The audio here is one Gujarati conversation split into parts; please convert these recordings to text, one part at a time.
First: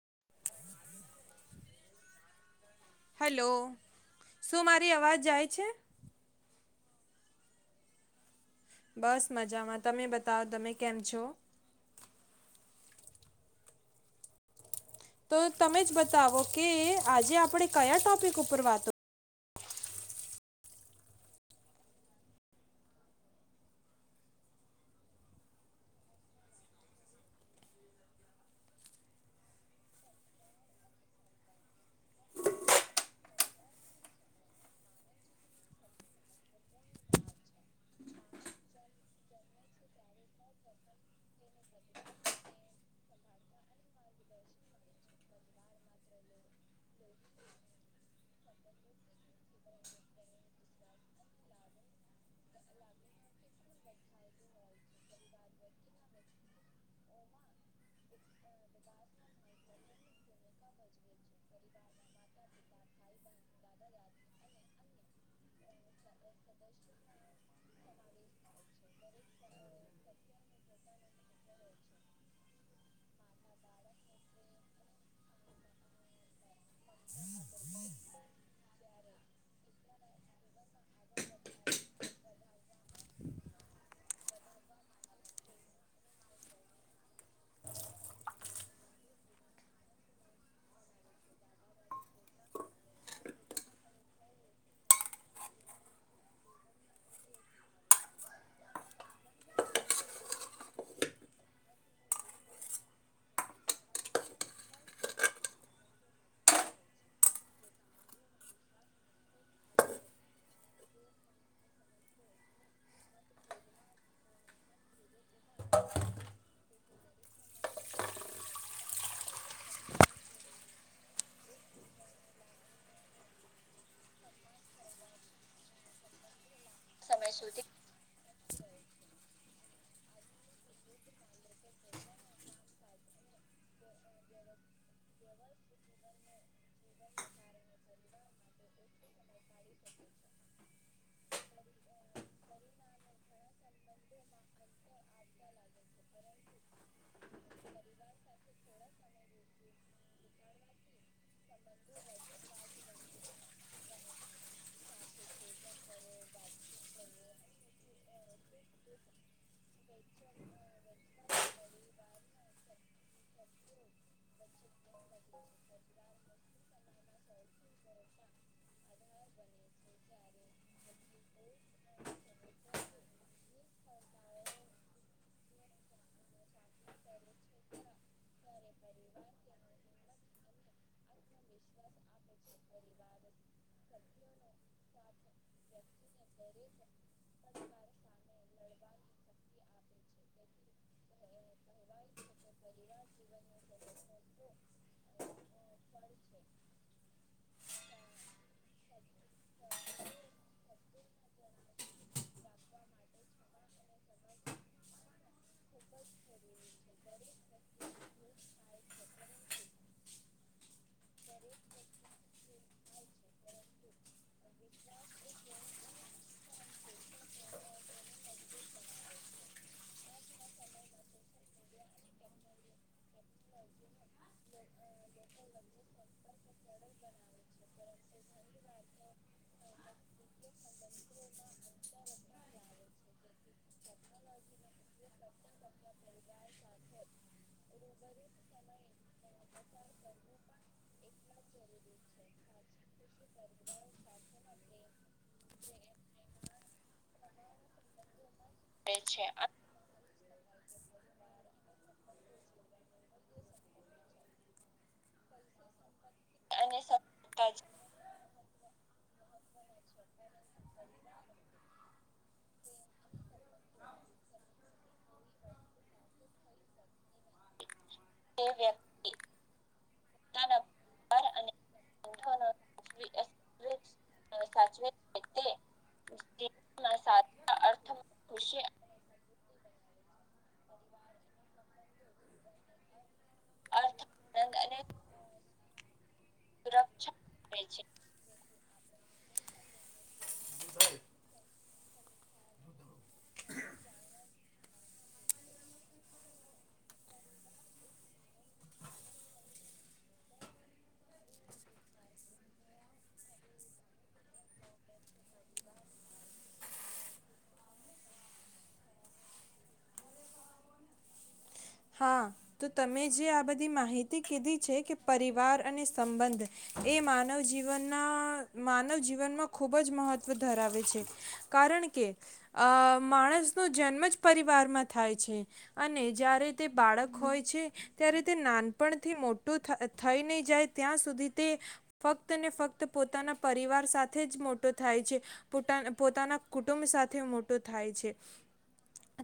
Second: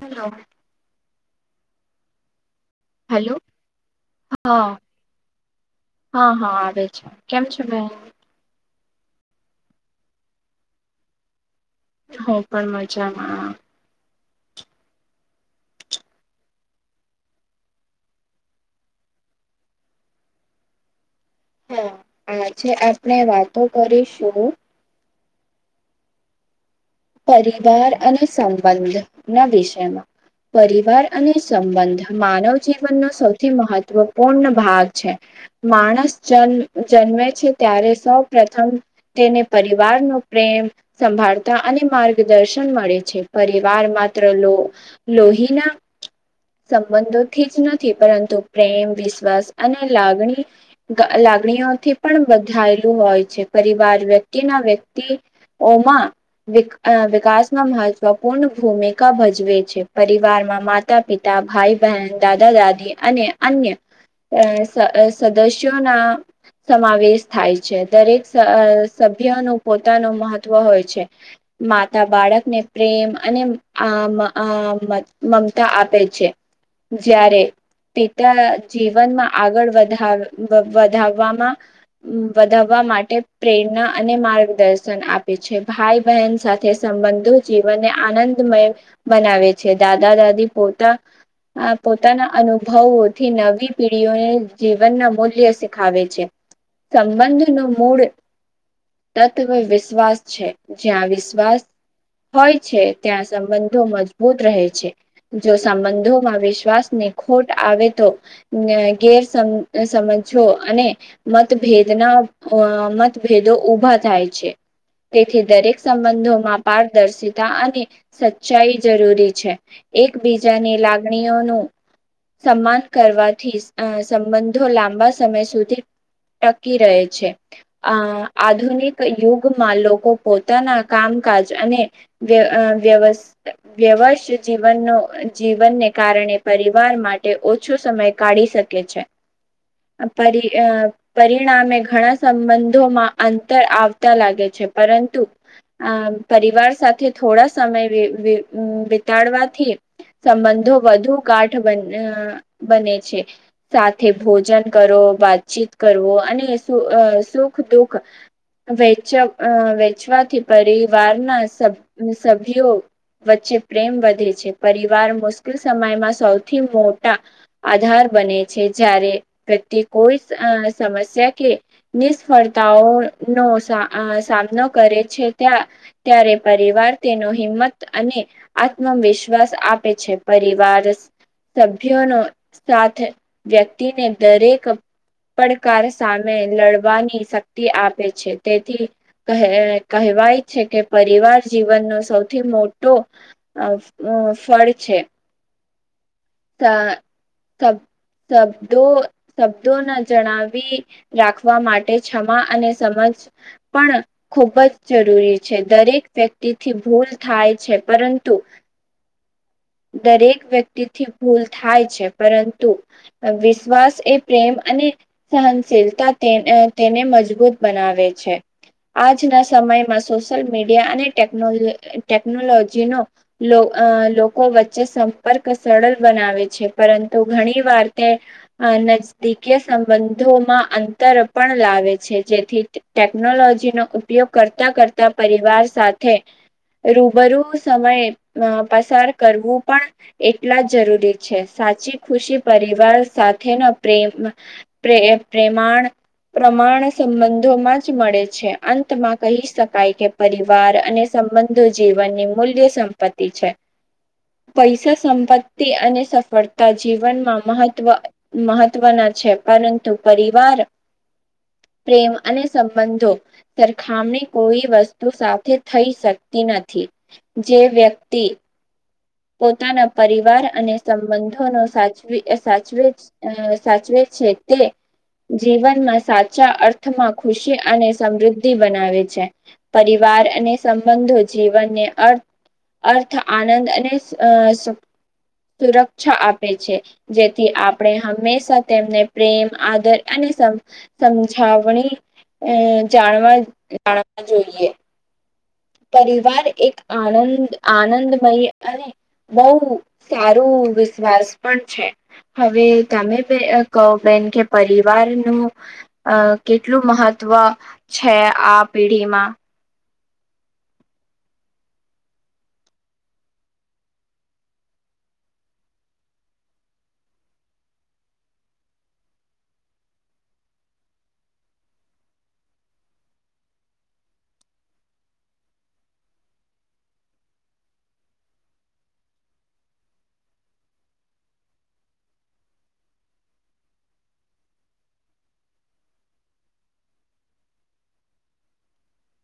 હલો હલો હેલો શું હા મારી અવાજ જાય છે. હા હા આવે છે કેમ છે બેન બસ મજામાં તમે બતા તમે કેમ છો હું પણ મજામાં તો તમે જ બતાવો કે આજે આપણે કયા ટોપિક ઉપર વાતો હા આજે આપણે વાતો કરીશું પરિવાર અને સંબંધ ના વિષયમાં પરિવાર અને સંબંધ માનવ જીવનનો સૌથી મહત્વપૂર્ણ ભાગ છે માણસ જ જન્મે છે ત્યારે સૌ પ્રથમ તેને પરિવારનો પ્રેમ સંભાળતા અને માર્ગદર્શન મળે છે પરિવાર માત્ર લો લોહીના સંબંધોથી જ નથી પરંતુ પ્રેમ વિશ્વાસ અને લાગણી લાગણીઓથી પણ બંધાયેલું હોય છે પરિવાર વ્યક્તિના વ્યક્તિઓમાં અ વિકાસમાં મહત્વપૂર્ણ ભૂમિકા ભજવે છે. પરિવારમાં માતા-પિતા ભાઈ-બહેન દાદા-દાદી અને અન્ય અ સદસ્યોના સમાવેશ થાય છે દરેક સ સભ્યનો પોતાનું મહત્વ હોય છે. માતા બાળકને પ્રેમ અને આમ આ મમતા આપે છે જ્યારે પિતા જીવનમાં આગળ વધા વધવામાં વધાવવા માટે પ્રેરણા અને માર્ગદર્શન આપે છે ભાઈ બહેન સાથે સંબંધો જીવનને આનંદમય બનાવે છે દાદા દાદી પોતા પોતાના અનુભવોથી નવી પીઢીઓને જીવનના મૂલ્ય શીખાવે છે સંબંધ નો મૂળ તત્વ વિશ્વાસ છે જ્યાં વિ હોય છે ત્યાં સંબંધો મજબૂત રહે છે જો સંબંધોમાં વિશ્વાસનીને ખોટ આવે તો ગેર સમજો અને મતભેદના મતભેદો ઊભા થાય છે તેથી દરેક સંબંધોમાં પારદર્શિતા અને સચ્ચાઈ જરૂરી છે એકબીજાની લાગણીઓનું સન્માન કરવાથી સંબંધો લાંબા સમય સુધી ટકી રહે છે આ આધુનિક યુગ લોકો પોતાના કામકાજ અને વ્યવ-વ્યવસ્ જીવનનો-જીવનને કારણે પરિવાર માટે ઓછો સમય કાઢી શકે છે પર-પરિણામે ઘણા સંબંધોમાં અંતર આવતા લાગે છે પરંતુ આમ પરિવાર સાથે થોડા સમય વિતાડવાથી સંબંધો વધુ ગાઠ બને છે સાથે ભોજન કરો વાતચીત કરવો અને સુખ-દુઃખ વચ-વેચવાથી પરિવારના સ સભ્યો વચ્ચે પ્રેમ વધે છે પરિવાર મુશ્કેલ સમયમાં સૌથી મોટા આધાર બને છે જ્યારે વ્યક્તિ કોઈ સમસ્યા કે નિષ્ફળતાઓનો સામનો કરે છે ત્યા ત્યારે પરિવાર તેનો હિંમત અને આત્મવિશ્વાસ આપે છે પરિવાર સભ્યોનો સાથ વ્યક્તિને દરેક પડકાર સામે લડવાની શક્તિ આપે છે તેથી કહે કેહવાય છે કે પરિવાર જીવનનો સૌથી મોટો ફળ છે આહ શબ્દો શબ્દો ને જણાવી રાખવા માટે ક્ષમા અને સમજ પણ ખૂબ જ જરૂરી છે દરેક વ્યક્તિથી ભૂલ થાય છે પરંતુ દરેક વ્યક્તિ ભૂલ થાય છે પરંતુ વિશ્વાસ એ પ્રેમ અને સહનશીલતા તેને મજબૂત બનાવે છે આજના સમયમાં સોસ સોશિયલ મીડિયા અને ટેકનોલોજી નો લોકો વચ્ચે સંપર્ક સરલ બનાવે છે પરંતુ ઘણી વાર તે નજદીકીય સંબંધોમાં અંતર પણ લાવે છે જેથી ટેકનોલોજીનો ઉપયોગ કરતા કરતા પરિ- પરિવાર સાથે રૂબરૂ સમય પસાર કરવું પણ એટલા જ જરૂરી છે સાચી ખુશી પરિવાર સાથેના પ્રેમ પ્રમાણ સંબંધોમાં જ મળે છે અંતમાં કહી શકાય કે પરિવાર અને સંબંધો જીવનની મૂલ્ય સંપત્તિ છે પૈસા સંપત્તિ અને સ સફળતા જીવનમાં મહત્વ મહત્વના છે પરંતુ પરિવાર પ્રેમ અને સંબંધો સરખામણી કોઈ વસ્તુ સાથે થઈ શકતી નથી જે વ્યક્તિ પોતાના પરિવાર અને સંબંધો ને સાચવી સાચ સાચવેજ છે તે જીવનમાં સાચ અર્થમાં ખુશી અને સમૃદ્ધિ બનાવે છે પરિવાર અને સંબંધો જીવનને અર્થ અર્થ આનંદ અને અ સુરક્ષા આપે છે જેથી આપણે હંમેશા તેમને પ્રેમ આદર અને સમ સમજાવણી જાણવા જાણવા જોઈએ પરિવાર એક આનંદ આનંદમય અને બહુ સારું વિશ્વાસ પણ છે હવે તમે કહો બેન કે પરિવારનું કેટલું મહત્વ છે આ પેઢીમાં હા તો તમે જે આ બધી માહિતી કીધી છે કે પરિવાર અને સંબંધ એ માનવ જીવનના માનવ જીવનમાં ખૂબ જ મહત્ત્વ ધરાવે છે કારણ કે અ માણસનો જન્મ જ પરિવારમાં થાય છે અને જ્યારે બાળક હોય છે ત્યારે તે નાનપણથી મોટું થઈ નહી જાય ત્યાં સુધી તે ફક્ત ને ફક્ત પોતાના પરિવાર સાથે જ મોટો થાય છે પો પોતાના કુટુંબ સાથે મોટો થાય છે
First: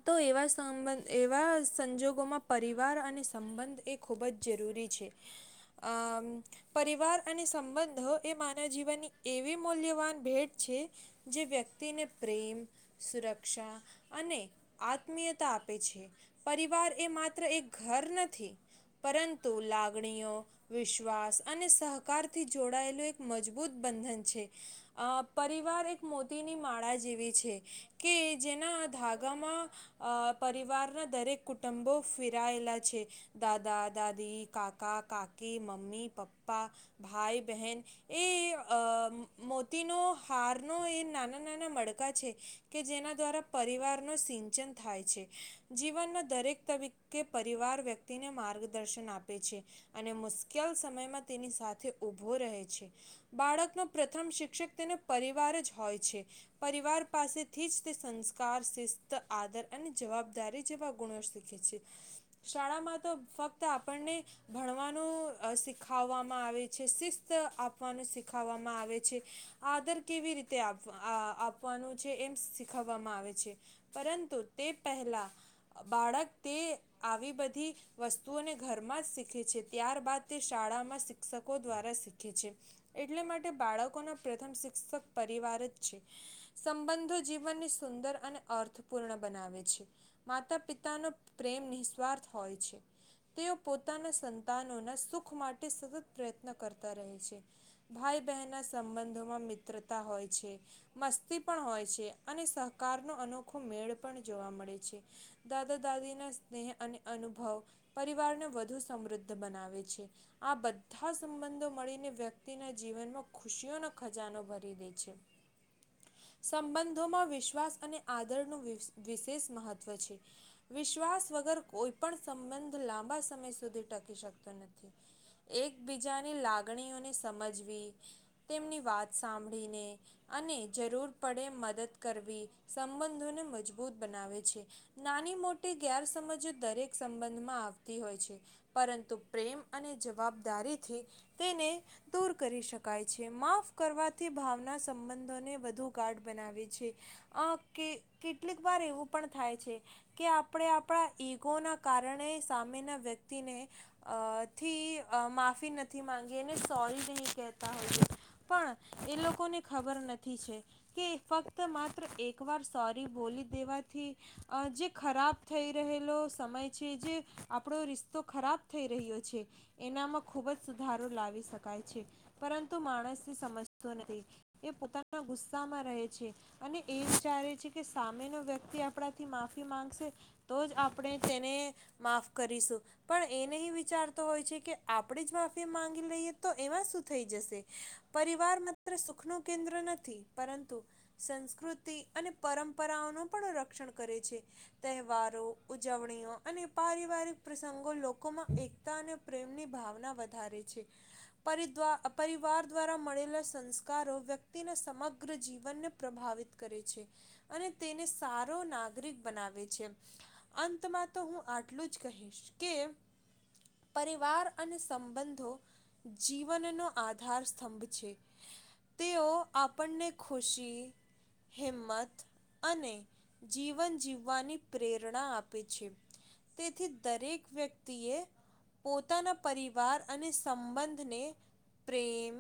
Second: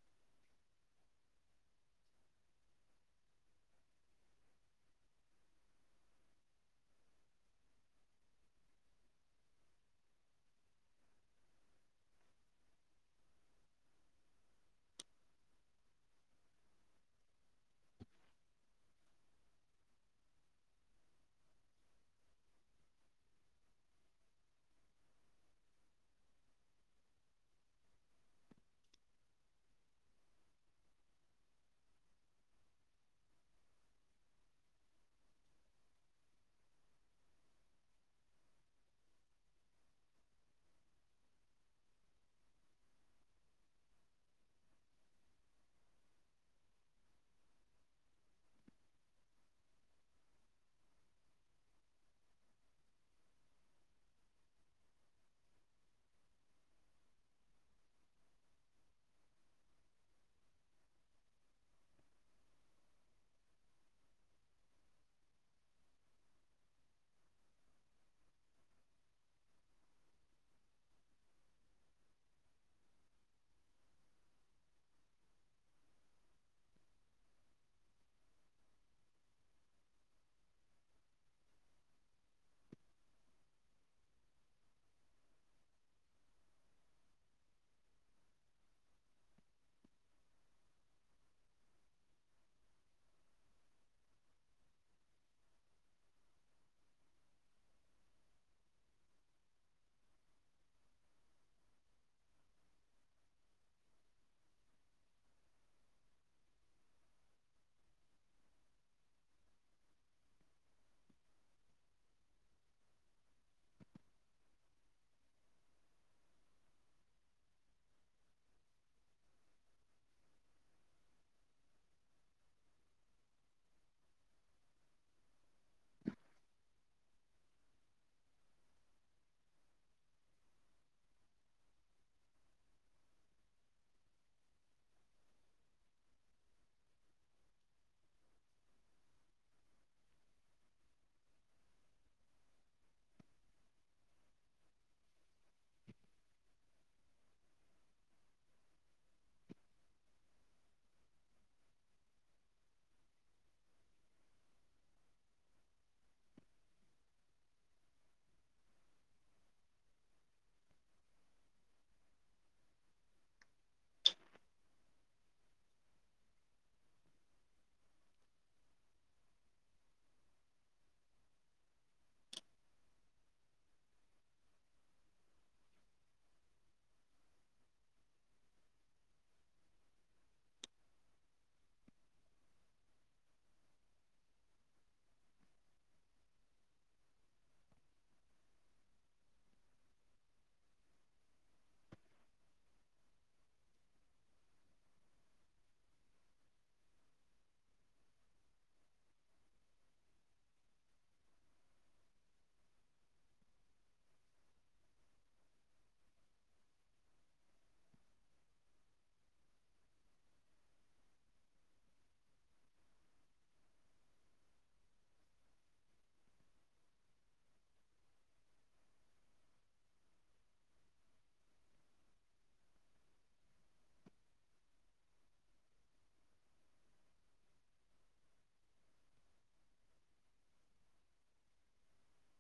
તો એવાબ એવા સંજોગ પરિવાર અને સંબંધ એ ખૂબ જ જરૂરી છે આ પરિવાર અને સંબંધ એ માનવ જીવનની એવી મૂલ્યવાન ભેટ છે જે વ્યક્તિને પ્રેમ સુરક્ષા અને આત્મીયતા આપે છે પરિવાર એમાત્ર એક ઘર નથી પરંતુ લાગણીઓ વિશ્વાસ અને સહકારથી જોડાયેલું એક મજબૂત બંધન છે પરિવાર એક મોતીની માળા જેવી છે કે જેના ધાગામાં પરિવારના દરેક કુ કુટુંબોયલા છે દાદા દાદી કાકા કાકી મમ્મી પપ્પા ભાઈ બહેન એ મોતીનો હારનો એ નાના નાના મણ કા છે કે જેના દ્વારા પરિવાર ન સિંચન થાય છે જીવનમાં દરેક પરિવાર વ્યક્તિને માર્ગદર્શન આપે છે અને મુશ્કેલ સમયમાં તેની સાથે ઉભો રહે છે બાળકનો પ્રથમ શિક્ષક તેને પરિવાર જ હોય છે પરિવાર પાસેથી જ તે સંસ્કાર શિસ્ત આદર અને જવાબદારી જેવા ગુણ શાળામાં તો ફક્ત આપણને ભણવાનું શીખાવવામાં આવે છે શિસ્ત આપવાનું શીખવવામાં આવે છે આદર કેવી રીતે આપવાનું છે એમ શીખવવામાં આવે છે પરંતુ તે પહેલાં બાળક તે આવી બધી વસ્તુઓને ઘરમાં જ શીખે છે ત્યારબાદ તે શાળામાં શિક્ષકો દ્વારા શીખે છે એટલે માટે બાળકોનો પ્રથમ શિક્ષક પરિવાર જ છે સંબંધો જીવનની સુંદર અને અર્થપૂર્ણ બનાવે છે માતા પિતાનો નિસ્વાર્થ હોય છે તેઓ પોતાના સંતાનોના સુખ માટે સતત પ્રયત્ન કરતા રહે છે ભાઈ બહેન ના સંબંધોમાં મિત્રતા હોય છે મસ્તી પણ હોય છે અને સહકારનોો અનોખો મેળ પણ જોવા મળે છે દાદા દાદી ના સ્નેહ અને અનુભવ પરિવારને વધુ સમૃદ્ધ બનાવે છે આ બધા સંબંધો મળીને વ્યક્તિના જીવનમાં ખુશીઓનો ખજાનો ભરી દે છે સંબંધોમાં વિશ્વાસ અને આદર ન વિશેષ મહત્વ છે વિશ્વાસ વગર કોઈ પણ સંબંધ લાંબા સમય સુધી ટકી શકતો નથી એકબીજાની લાગણીઓને સમજવી તેમની વાત સાંભળીને અને જરૂર પડે મદદ કરવી સંબંધોને મજબૂત બનાવે છે નાની મોટી ગેરસમજ દરેક સંબંધમાં આવતી હોય છે પરંતુ પ્રેમ અને જવાબદારીથી તેને દૂર કરી શકાય છે માફ કરવાથી ભાવના સંબંધોને વધુ ગાઢ બનાવે છે કે કેટલીક વાર એવું પણ થાય છે કે આપ આપણે આપણા ઈગોના કારણે સામેના વ્યક્તિનેથી માફી નથી માગી અને સોરી નહીં કહેતા હોઈએ પણ એ લોકોને ખબર નથી છે કે ફક્ત માત્ર એકવાર સોરી બોલી દેવાથી જે ખરાબ થઈ રહેલો સમય છે જે આપણો રિસ્તો ખરાબ થઈ રહ્યો છે એનામાં ખૂબ જ સુધારો લાવી શકાય છે પરંતુ માણસને સમજતો નથી એ પોતાના ગુસ્સામાં રહે છે અને એ વિચારે છે કે સામેનો વ્યક્તિ આપણાથી માફી માંગશે તો જ આપણે તેને માફ કરીશું પણ એ નહીં વિચારતો હોય છે કે આપણે જ માફી મામાંગી લઈએ તો એમાં શું થઈ જશે પરિવાર માત્ર સુખનું કેન્દ્ર નથી પરંતુ સંસ્કૃતિ અને પરંપરાઓનું પણ રક્ષણ કરે છે તહેવાર ઉજવણી અને પારિવારિક પ્રસંગો લોકોમાં એકતા અને પ્રેમની ભાવના વધારે છે પરિવાર દ્વારા મળેલા સંસ્કારો વ્યક્તિના સમગ્ર જીવનને પ્રભાવિત કરે છે અને તેને સારો નાગરિક બનાવે છે અંતમાં તો હું આટલું જ કહીશ કે પરિવાર અને સંબંધો જીવનનોો આધાર સ્તંભ છે તેઓ આપણને ખુશી હિંમત અને જીવન જીવવાની પ્રરણા આપ છે તેથી દરેક વ્યક્તિએ પોતાના પરિવાર અને સંબંધને પ્રેમ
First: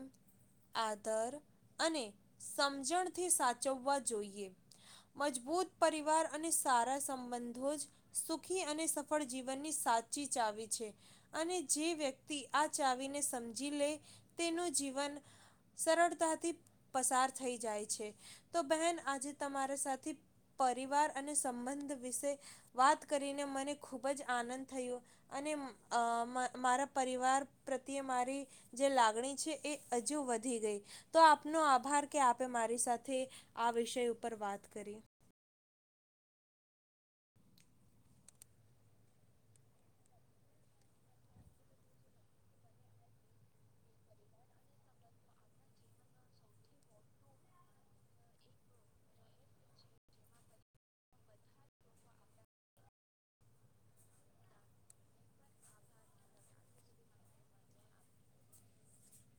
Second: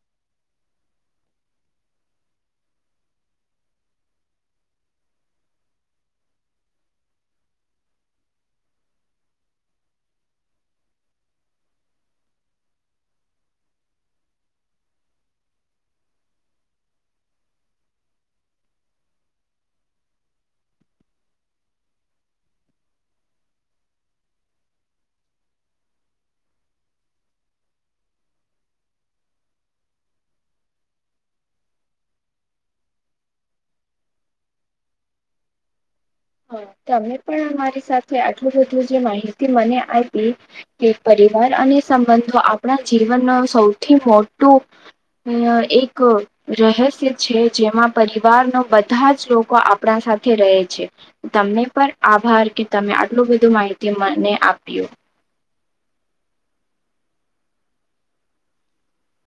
આદર અને સમજણથી સાચવવા જોઈએ મજબૂત પરિવાર અને સારા બંધો સુખી અને સફળ જીવનની સાચી ચાવી છે અને જે વ્યક્તિ આ ચાવીને સમજી લે તેનું જીવન સરળતાથી પસાર થઈ જાય છે તો બહેન આજે તમારા સાથે પરિવાર અને સંબંધ વિશે વાત કરીને મને ખૂબ જ આનંદ થયો અને મારા પરિવાર પ્રત્યે મારી જે લાગણી છે એ હજુ વધી ગઈ તો આપનો આભાર કે આપે મારી સાથે આ વિષય ઉપર વાત કરી હ તમે પણ અમારી સાથે આટલું બધું જે માહિતી મને આપી કે પરિવાર અને સંબંધો આપણા જીવનનો સૌથી મોટું એક રહસ્ય છે જેમાં પરિવાર નો બધા જ લોકો આપણા સાથે રહે છે તમને પર આભાર કે તમે આટલું બધું માહિતી મને આપ્યું